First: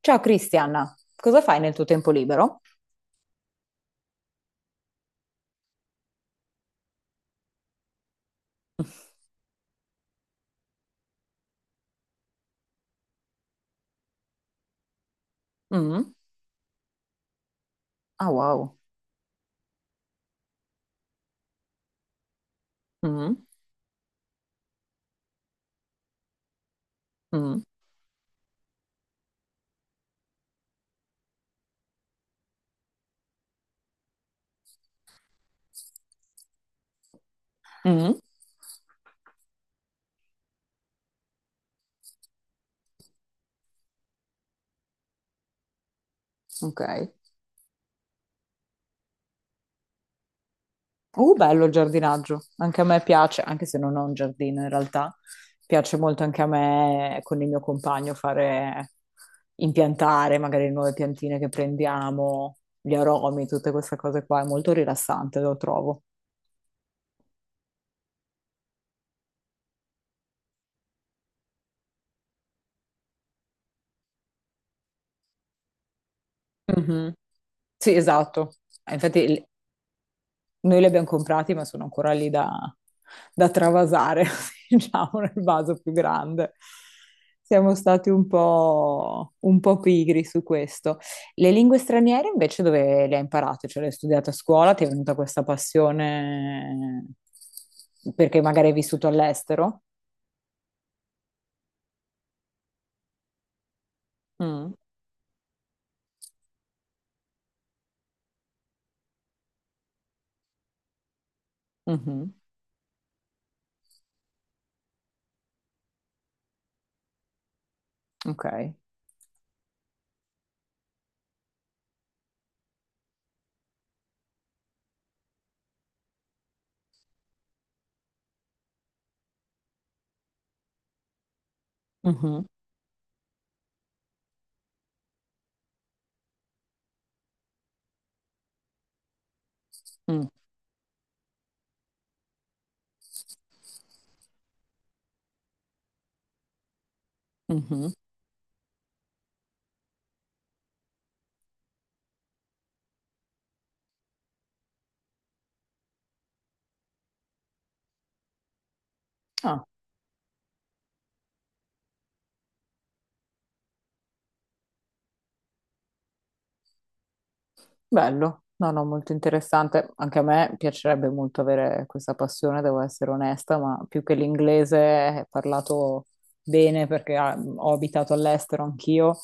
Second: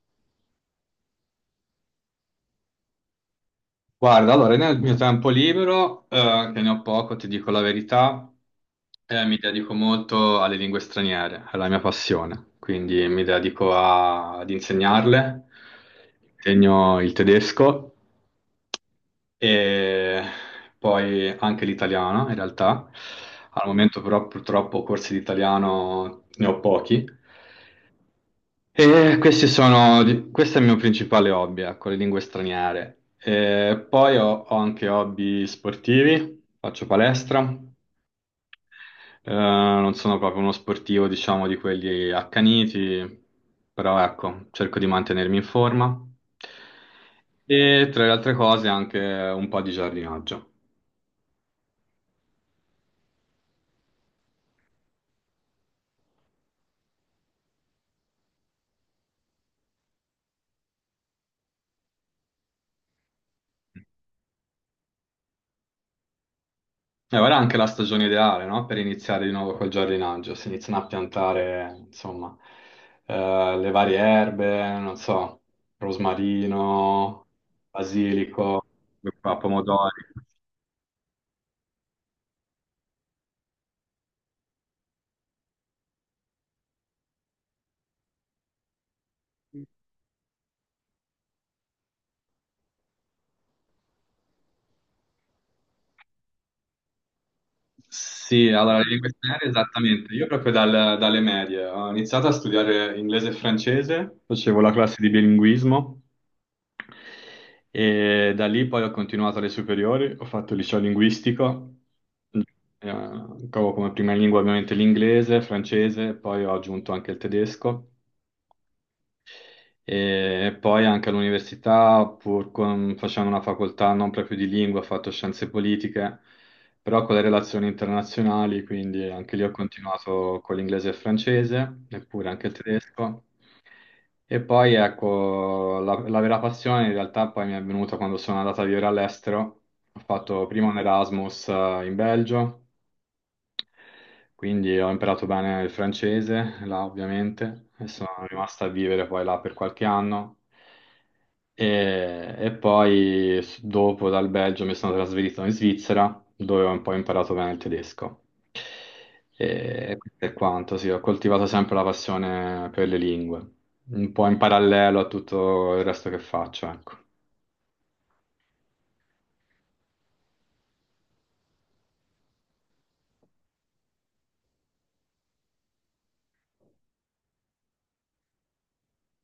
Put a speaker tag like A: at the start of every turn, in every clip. A: Ciao Cristian, cosa fai nel tuo tempo libero?
B: Guarda, allora nel mio tempo libero, che ne ho poco, ti dico la verità, mi dedico molto alle lingue straniere, è la mia passione, quindi mi dedico ad insegnarle,
A: Mm.
B: insegno il tedesco
A: Ah, wow.
B: e poi anche l'italiano in realtà.
A: Mm.
B: Al momento però purtroppo corsi di italiano ne ho pochi,
A: Mm.
B: e questi sono, questo è il mio principale hobby, ecco, le lingue straniere. E poi ho anche hobby sportivi, faccio palestra.
A: Mm.
B: Non sono proprio uno sportivo, diciamo, di quelli accaniti, però ecco, cerco di mantenermi in forma.
A: Ok.
B: E tra le altre cose anche un po' di giardinaggio.
A: Bello il giardinaggio. Anche a me piace, anche se non ho un giardino in realtà. Piace molto anche a me con il mio compagno fare impiantare magari le nuove piantine che prendiamo, gli aromi, tutte queste cose qua. È molto rilassante, lo trovo.
B: E ora è anche la stagione ideale, no? Per iniziare di nuovo col giardinaggio, si iniziano a piantare, insomma, le varie erbe, non so,
A: Mhm.
B: rosmarino,
A: Sì, esatto.
B: basilico, qua,
A: Infatti
B: pomodori.
A: noi li abbiamo comprati, ma sono ancora lì da, da travasare, diciamo, nel vaso più grande. Siamo stati un po' pigri su questo. Le lingue straniere invece dove le hai imparate? Cioè le hai studiate a scuola? Ti è venuta questa passione perché
B: Sì,
A: magari hai
B: allora, le
A: vissuto
B: lingue straniere
A: all'estero?
B: esattamente. Io proprio dalle medie ho iniziato a studiare inglese e francese, facevo la
A: Mm,
B: classe di bilinguismo e da lì poi ho continuato alle superiori, ho fatto il liceo linguistico.
A: mhm.
B: Trovo come prima lingua ovviamente l'inglese, il francese, poi ho aggiunto anche il tedesco
A: Ok.
B: e poi anche all'università, pur facendo una facoltà non proprio di lingua, ho fatto scienze politiche, però con le relazioni internazionali, quindi anche lì ho continuato con l'inglese e il francese, eppure
A: Mhm,
B: anche il tedesco. E poi ecco, la vera passione in realtà poi mi è venuta quando sono andata a vivere all'estero. Ho
A: mm,
B: fatto prima un Erasmus in Belgio, quindi ho imparato bene il francese, là ovviamente, e
A: mhm.
B: sono rimasto a vivere poi là per qualche anno. E poi dopo dal Belgio mi sono trasferito in Svizzera, dove ho un po' imparato bene il tedesco.
A: Ah,
B: E questo è quanto, sì, ho coltivato sempre la passione per le lingue, un po' in parallelo a tutto il resto che faccio, ecco.
A: bello, no, no, molto interessante. Anche a me piacerebbe molto avere questa passione, devo essere onesta, ma più che l'inglese è parlato bene perché ah, ho abitato all'estero anch'io.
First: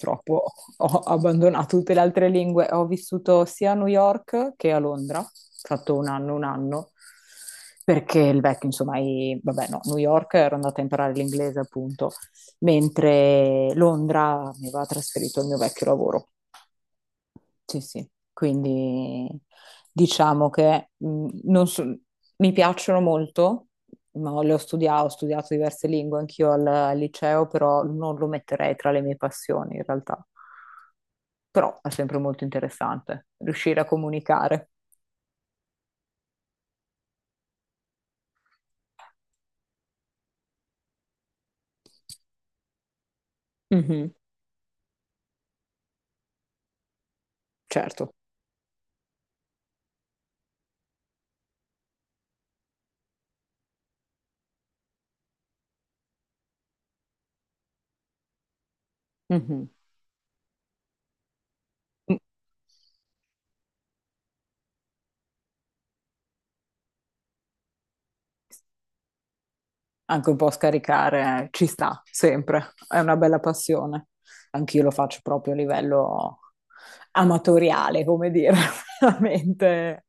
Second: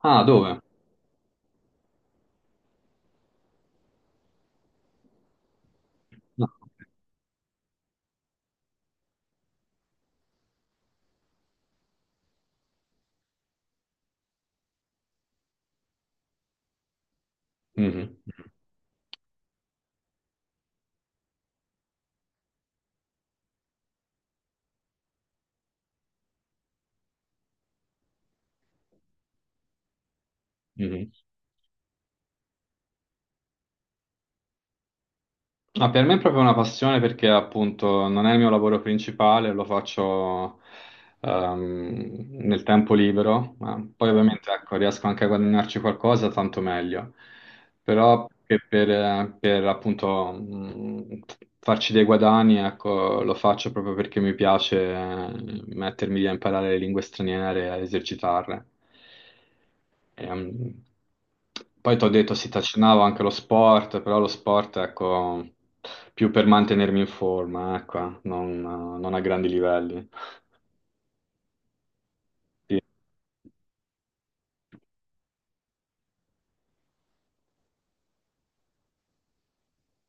B: Ah, dove?
A: ho abbandonato tutte le altre lingue. Ho vissuto sia a New York che a Londra, ho fatto un anno, un
B: No.
A: anno, perché il vecchio, insomma, vabbè, no, New York ero andata a imparare l'inglese appunto, mentre Londra mi aveva trasferito il mio vecchio lavoro. Sì, sì,
B: Mhm,
A: quindi diciamo che non so- mi piacciono molto, ma ho studiato diverse lingue anch'io al liceo, però non lo metterei tra le mie passioni in realtà.
B: mhm, mhm.
A: Però è sempre molto interessante riuscire a comunicare.
B: Ma per me è proprio una passione perché appunto non è il mio lavoro principale, lo faccio nel tempo libero, ma poi
A: Mhm,
B: Ovviamente ecco, riesco anche a guadagnarci qualcosa, tanto meglio.
A: certo.
B: Però che per, appunto farci dei guadagni, ecco, lo faccio proprio perché mi piace mettermi lì a imparare le lingue straniere, a esercitarle.
A: Mhm.
B: Ehm, Poi ti ho detto si trascinavo anche lo sport, però lo sport, ecco, più per mantenermi in forma, ecco, non a grandi livelli.
A: Anche un po' scaricare, ci sta sempre,
B: Sì.
A: è una bella passione. Anch'io lo faccio proprio a livello amatoriale, come dire, veramente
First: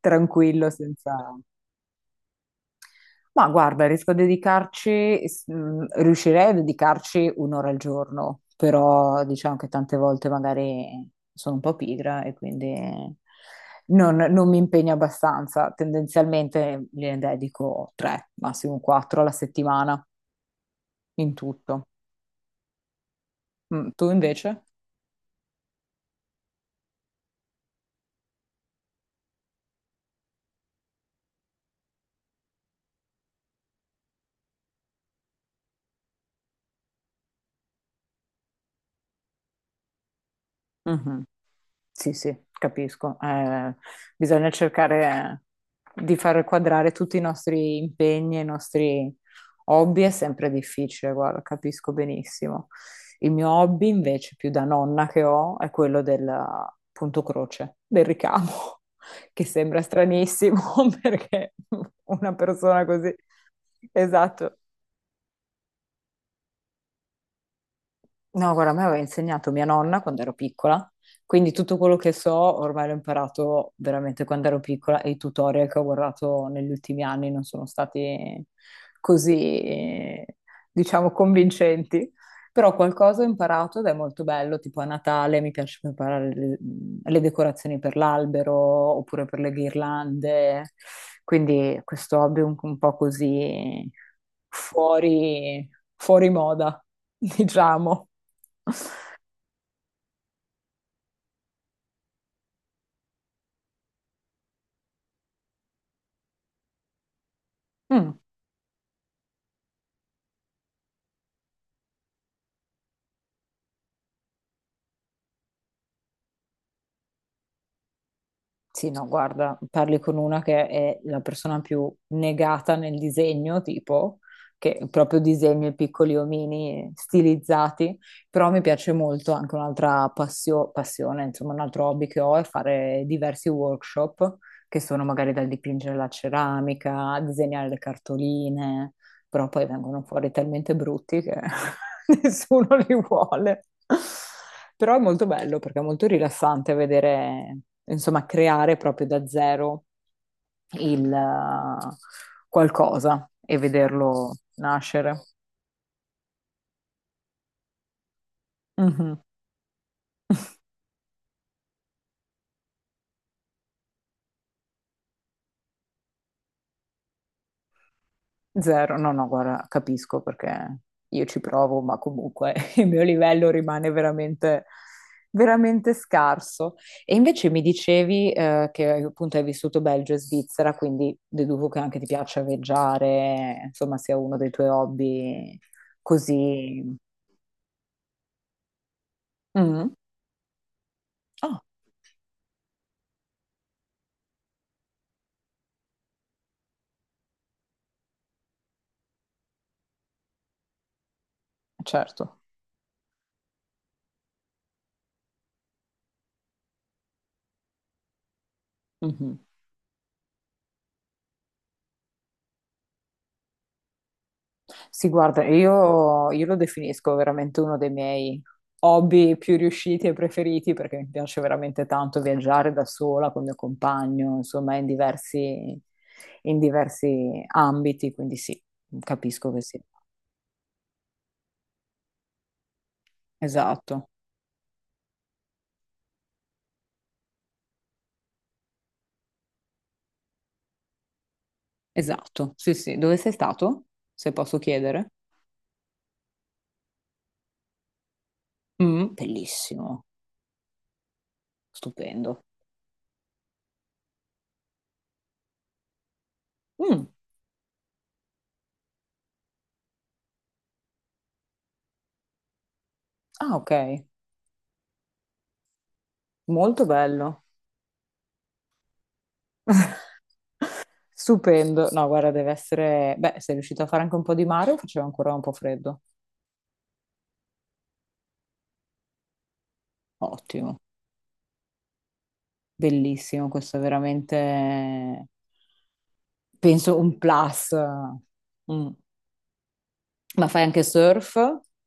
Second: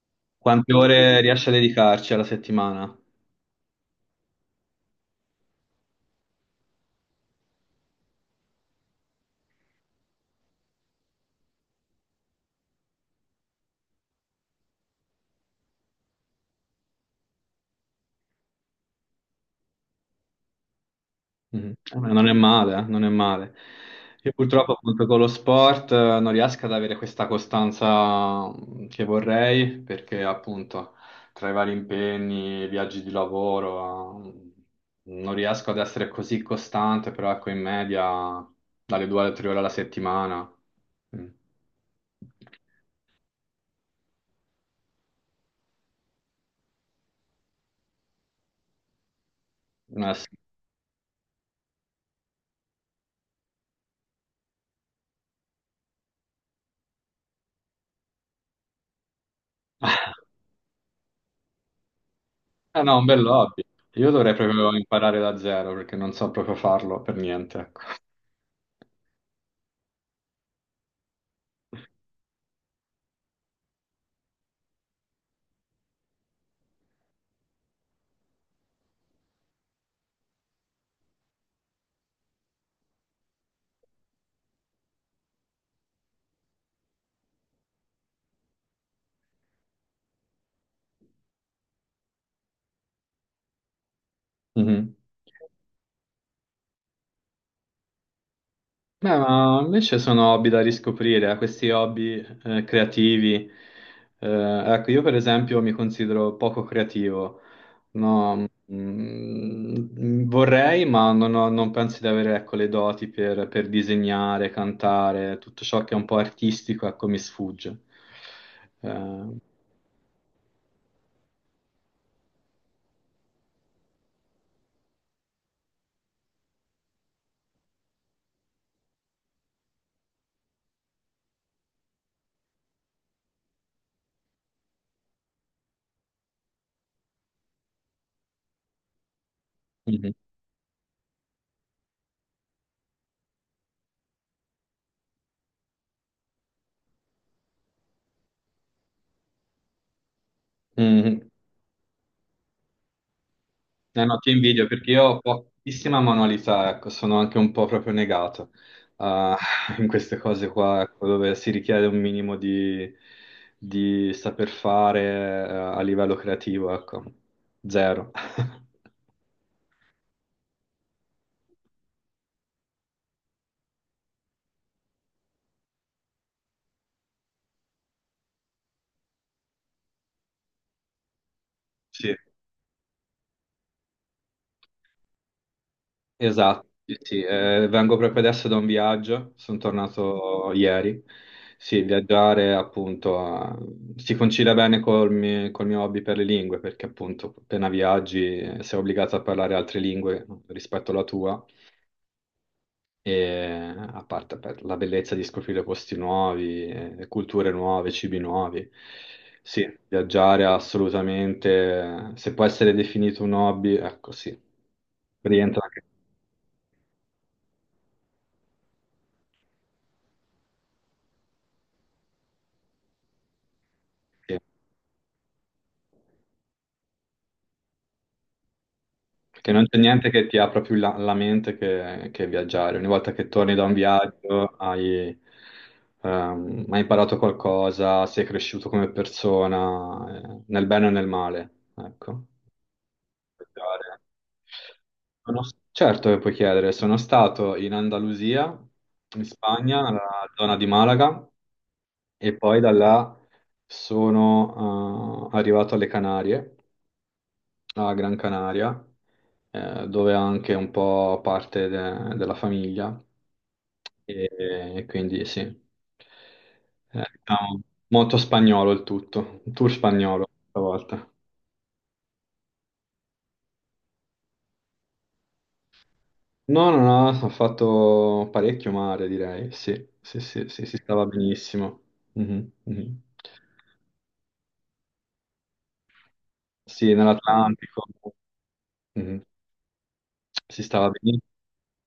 A: tranquillo,
B: Quante ore
A: senza...
B: riesci a dedicarci alla settimana?
A: Ma guarda, riesco a dedicarci, riuscirei a dedicarci un'ora al giorno, però diciamo che tante volte magari sono un po' pigra e quindi non mi impegno abbastanza. Tendenzialmente ne dedico tre, massimo quattro alla settimana in
B: Mm.
A: tutto.
B: Non è male, non è male.
A: Mm, tu
B: Io
A: invece?
B: purtroppo appunto con lo sport non riesco ad avere questa costanza che vorrei perché appunto tra i vari impegni, viaggi di lavoro, non riesco ad essere così costante, però ecco in media dalle 2 alle 3 ore alla settimana.
A: Mhm.
B: Mm.
A: Sì, sì, capisco. Bisogna cercare di far quadrare tutti i nostri impegni e i nostri hobby, è
B: Sì.
A: sempre difficile, guarda, capisco benissimo. Il mio hobby invece, più da nonna che ho, è quello del punto croce, del ricamo, che sembra stranissimo perché una
B: Ah,
A: persona
B: no, un
A: così...
B: bel hobby. Io dovrei
A: Esatto.
B: proprio imparare da zero perché non so proprio farlo per niente, ecco.
A: No, guarda, a me aveva insegnato mia nonna quando ero piccola, quindi tutto quello che so ormai l'ho imparato veramente quando ero piccola e i tutorial che ho guardato negli ultimi anni non sono stati così, diciamo, convincenti. Però qualcosa ho imparato ed è molto bello, tipo a Natale mi piace preparare le decorazioni per l'albero oppure per le ghirlande, quindi questo hobby un po' così
B: Mhm.
A: fuori, fuori moda, diciamo.
B: Beh, ma invece sono hobby da riscoprire, questi hobby creativi. Eh, ecco, io per esempio mi considero poco creativo.
A: Mm.
B: No, vorrei, ma non penso di avere, ecco, le doti per disegnare, cantare, tutto ciò che è un po' artistico, ecco, mi sfugge.
A: Sì, no, guarda, parli con una che è la persona più negata nel disegno, tipo, che proprio disegna i piccoli omini stilizzati, però mi piace molto anche un'altra passione, insomma, un altro hobby che ho è fare diversi workshop, che sono magari dal dipingere la ceramica, a disegnare le cartoline però poi vengono
B: Mhm.
A: fuori talmente brutti che nessuno li vuole. Però è molto bello perché è molto rilassante vedere, insomma, creare proprio da zero il
B: Mhm.
A: qualcosa e
B: Eh no, ti
A: vederlo
B: invidio perché io ho
A: nascere.
B: pochissima manualità, ecco, sono anche un po' proprio negato
A: Mhm.
B: ah, in queste cose qua, ecco, dove si richiede un minimo di saper fare a livello creativo, ecco, zero.
A: Zero, no, no, guarda, capisco perché io ci provo, ma comunque il mio livello rimane veramente, veramente scarso. E invece mi dicevi, che appunto hai vissuto Belgio e Svizzera, quindi deduco che anche ti
B: Sì.
A: piaccia viaggiare, insomma, sia uno dei tuoi hobby
B: Esatto,
A: così.
B: sì, sì, vengo proprio adesso da un viaggio, sono
A: Mm.
B: tornato ieri.
A: Ah,
B: Sì, viaggiare appunto si concilia bene col mio hobby per le lingue, perché appunto appena viaggi sei obbligato a parlare altre lingue rispetto alla tua,
A: certo.
B: e a parte per la bellezza di scoprire posti nuovi, culture nuove, cibi nuovi.
A: Mhm.
B: Sì, viaggiare è assolutamente, se può essere definito un hobby, ecco sì,
A: Sì, guarda,
B: rientra anche.
A: io lo definisco veramente uno dei miei hobby più riusciti e preferiti perché mi piace veramente tanto viaggiare da sola con il mio compagno, insomma, in diversi ambiti, quindi sì, capisco
B: Perché
A: che
B: non c'è
A: sì.
B: niente che ti apra più la mente che viaggiare. Ogni volta che torni da un
A: Esatto,
B: viaggio hai imparato qualcosa, sei cresciuto come persona, nel bene e nel male. Ecco.
A: esatto. Sì, sì. Dove sei stato?
B: Viaggiare.
A: Se posso chiedere.
B: Sono- certo che puoi chiedere, sono stato in Andalusia,
A: Mm,
B: in Spagna,
A: bellissimo,
B: nella zona di Malaga, e
A: stupendo.
B: poi da là sono arrivato alle Canarie
A: Mm.
B: a Gran Canaria, dove ha anche un po' parte della famiglia,
A: Ah, ok,
B: e, e quindi sì.
A: molto bello.
B: Diciamo, molto spagnolo il tutto, un tour spagnolo questa volta.
A: Stupendo. No, guarda, deve essere... Beh, sei riuscito a fare anche un po' di mare o faceva ancora un po' freddo?
B: No, no, no, ho fatto parecchio mare, direi, sì, sì, sì, sì, si
A: Ottimo,
B: stava benissimo. Mhm, mhm.
A: bellissimo, questo è veramente,
B: Sì,
A: penso, un plus.
B: nell'Atlantico,
A: Mm.
B: mhm,
A: Ma fai
B: si
A: anche
B: stava benissimo.
A: surf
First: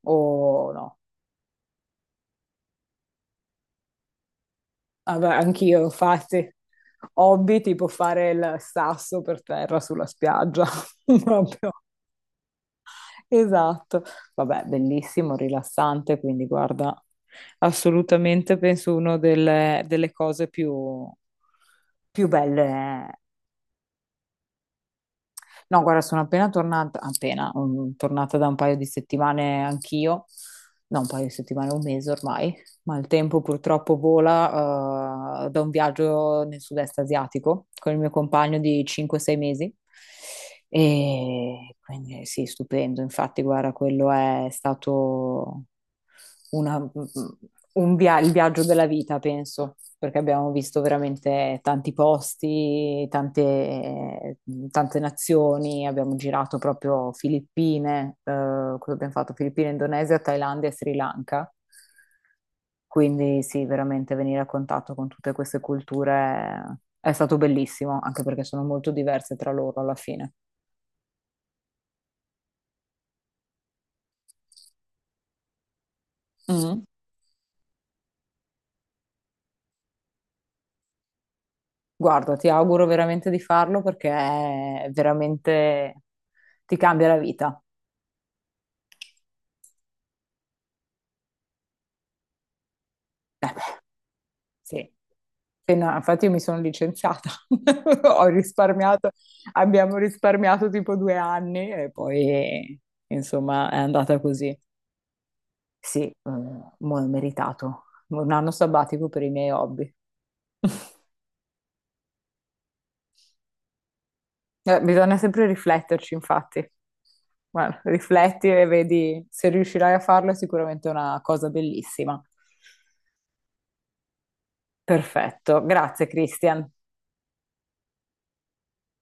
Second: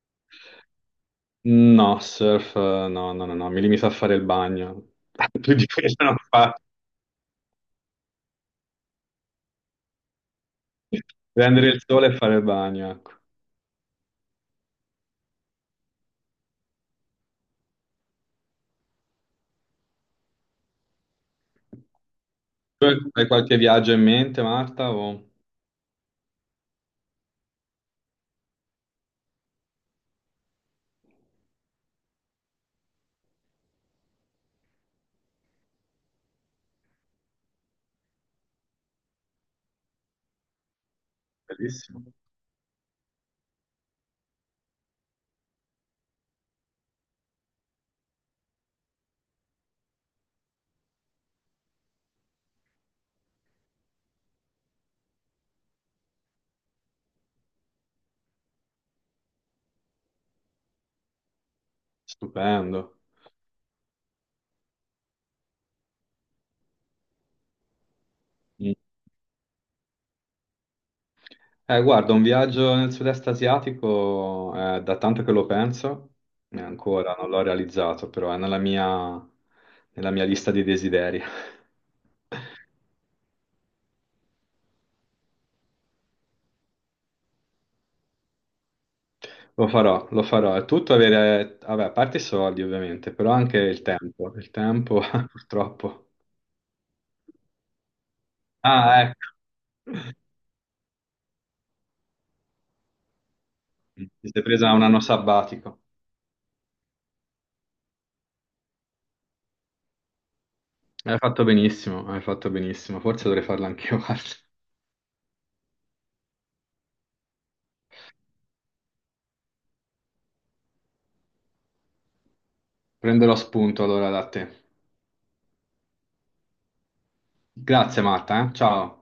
A: o no?
B: No, surf, no, no, no, no, mi limito a fare il bagno.
A: Vabbè,
B: Più di
A: anch'io,
B: quello non
A: infatti,
B: faccio.
A: hobby tipo fare il sasso per terra sulla spiaggia,
B: Prendere
A: proprio.
B: il sole e fare il bagno, ecco.
A: Esatto. Vabbè, bellissimo, rilassante, quindi guarda, assolutamente penso una delle cose più, più
B: Tu
A: belle.
B: hai qualche viaggio in mente, Marta?
A: No, guarda, sono appena tornata, appena, mm, tornata da un paio di settimane anch'io, no, un paio di settimane, un mese ormai, ma il tempo purtroppo vola, da un viaggio nel sud-est asiatico con il mio compagno di 5-6 mesi. E
B: Bellissimo.
A: quindi sì, stupendo. Infatti, guarda, quello è stato una- il viaggio della vita, penso, perché abbiamo visto veramente tanti posti, tante, tante nazioni, abbiamo girato proprio Filippine, cosa abbiamo fatto? Filippine, Indonesia, Thailandia e Sri Lanka.
B: Stupendo.
A: Quindi sì, veramente venire a contatto con tutte queste culture è stato bellissimo, anche perché sono
B: Mm.
A: molto diverse tra loro alla fine.
B: Guarda, un viaggio nel sud-est asiatico, da tanto che lo penso, e
A: Mhm.
B: ancora non l'ho realizzato, però è nella mia lista di desideri.
A: Guarda, ti auguro veramente di farlo perché è veramente ti cambia la vita.
B: Lo farò, lo farò. È tutto avere, vabbè, a parte i soldi ovviamente, però anche il tempo. Il
A: Sì.
B: tempo, purtroppo.
A: Infatti, io mi sono licenziata, ho
B: Ah,
A: risparmiato,
B: ecco.
A: abbiamo risparmiato tipo 2 anni e poi insomma è andata
B: Ti sei
A: così.
B: presa un anno sabbatico.
A: Sì, mo è meritato. Un anno sabbatico per i miei hobby.
B: Hai fatto benissimo, hai fatto benissimo. Forse dovrei farlo anch'io, guarda.
A: Bisogna sempre rifletterci, infatti. Guarda, rifletti e vedi se riuscirai a farlo, è sicuramente una cosa bellissima.
B: Prenderò spunto allora da te.
A: Perfetto, grazie Christian.
B: Grazie Marta, eh. Ciao.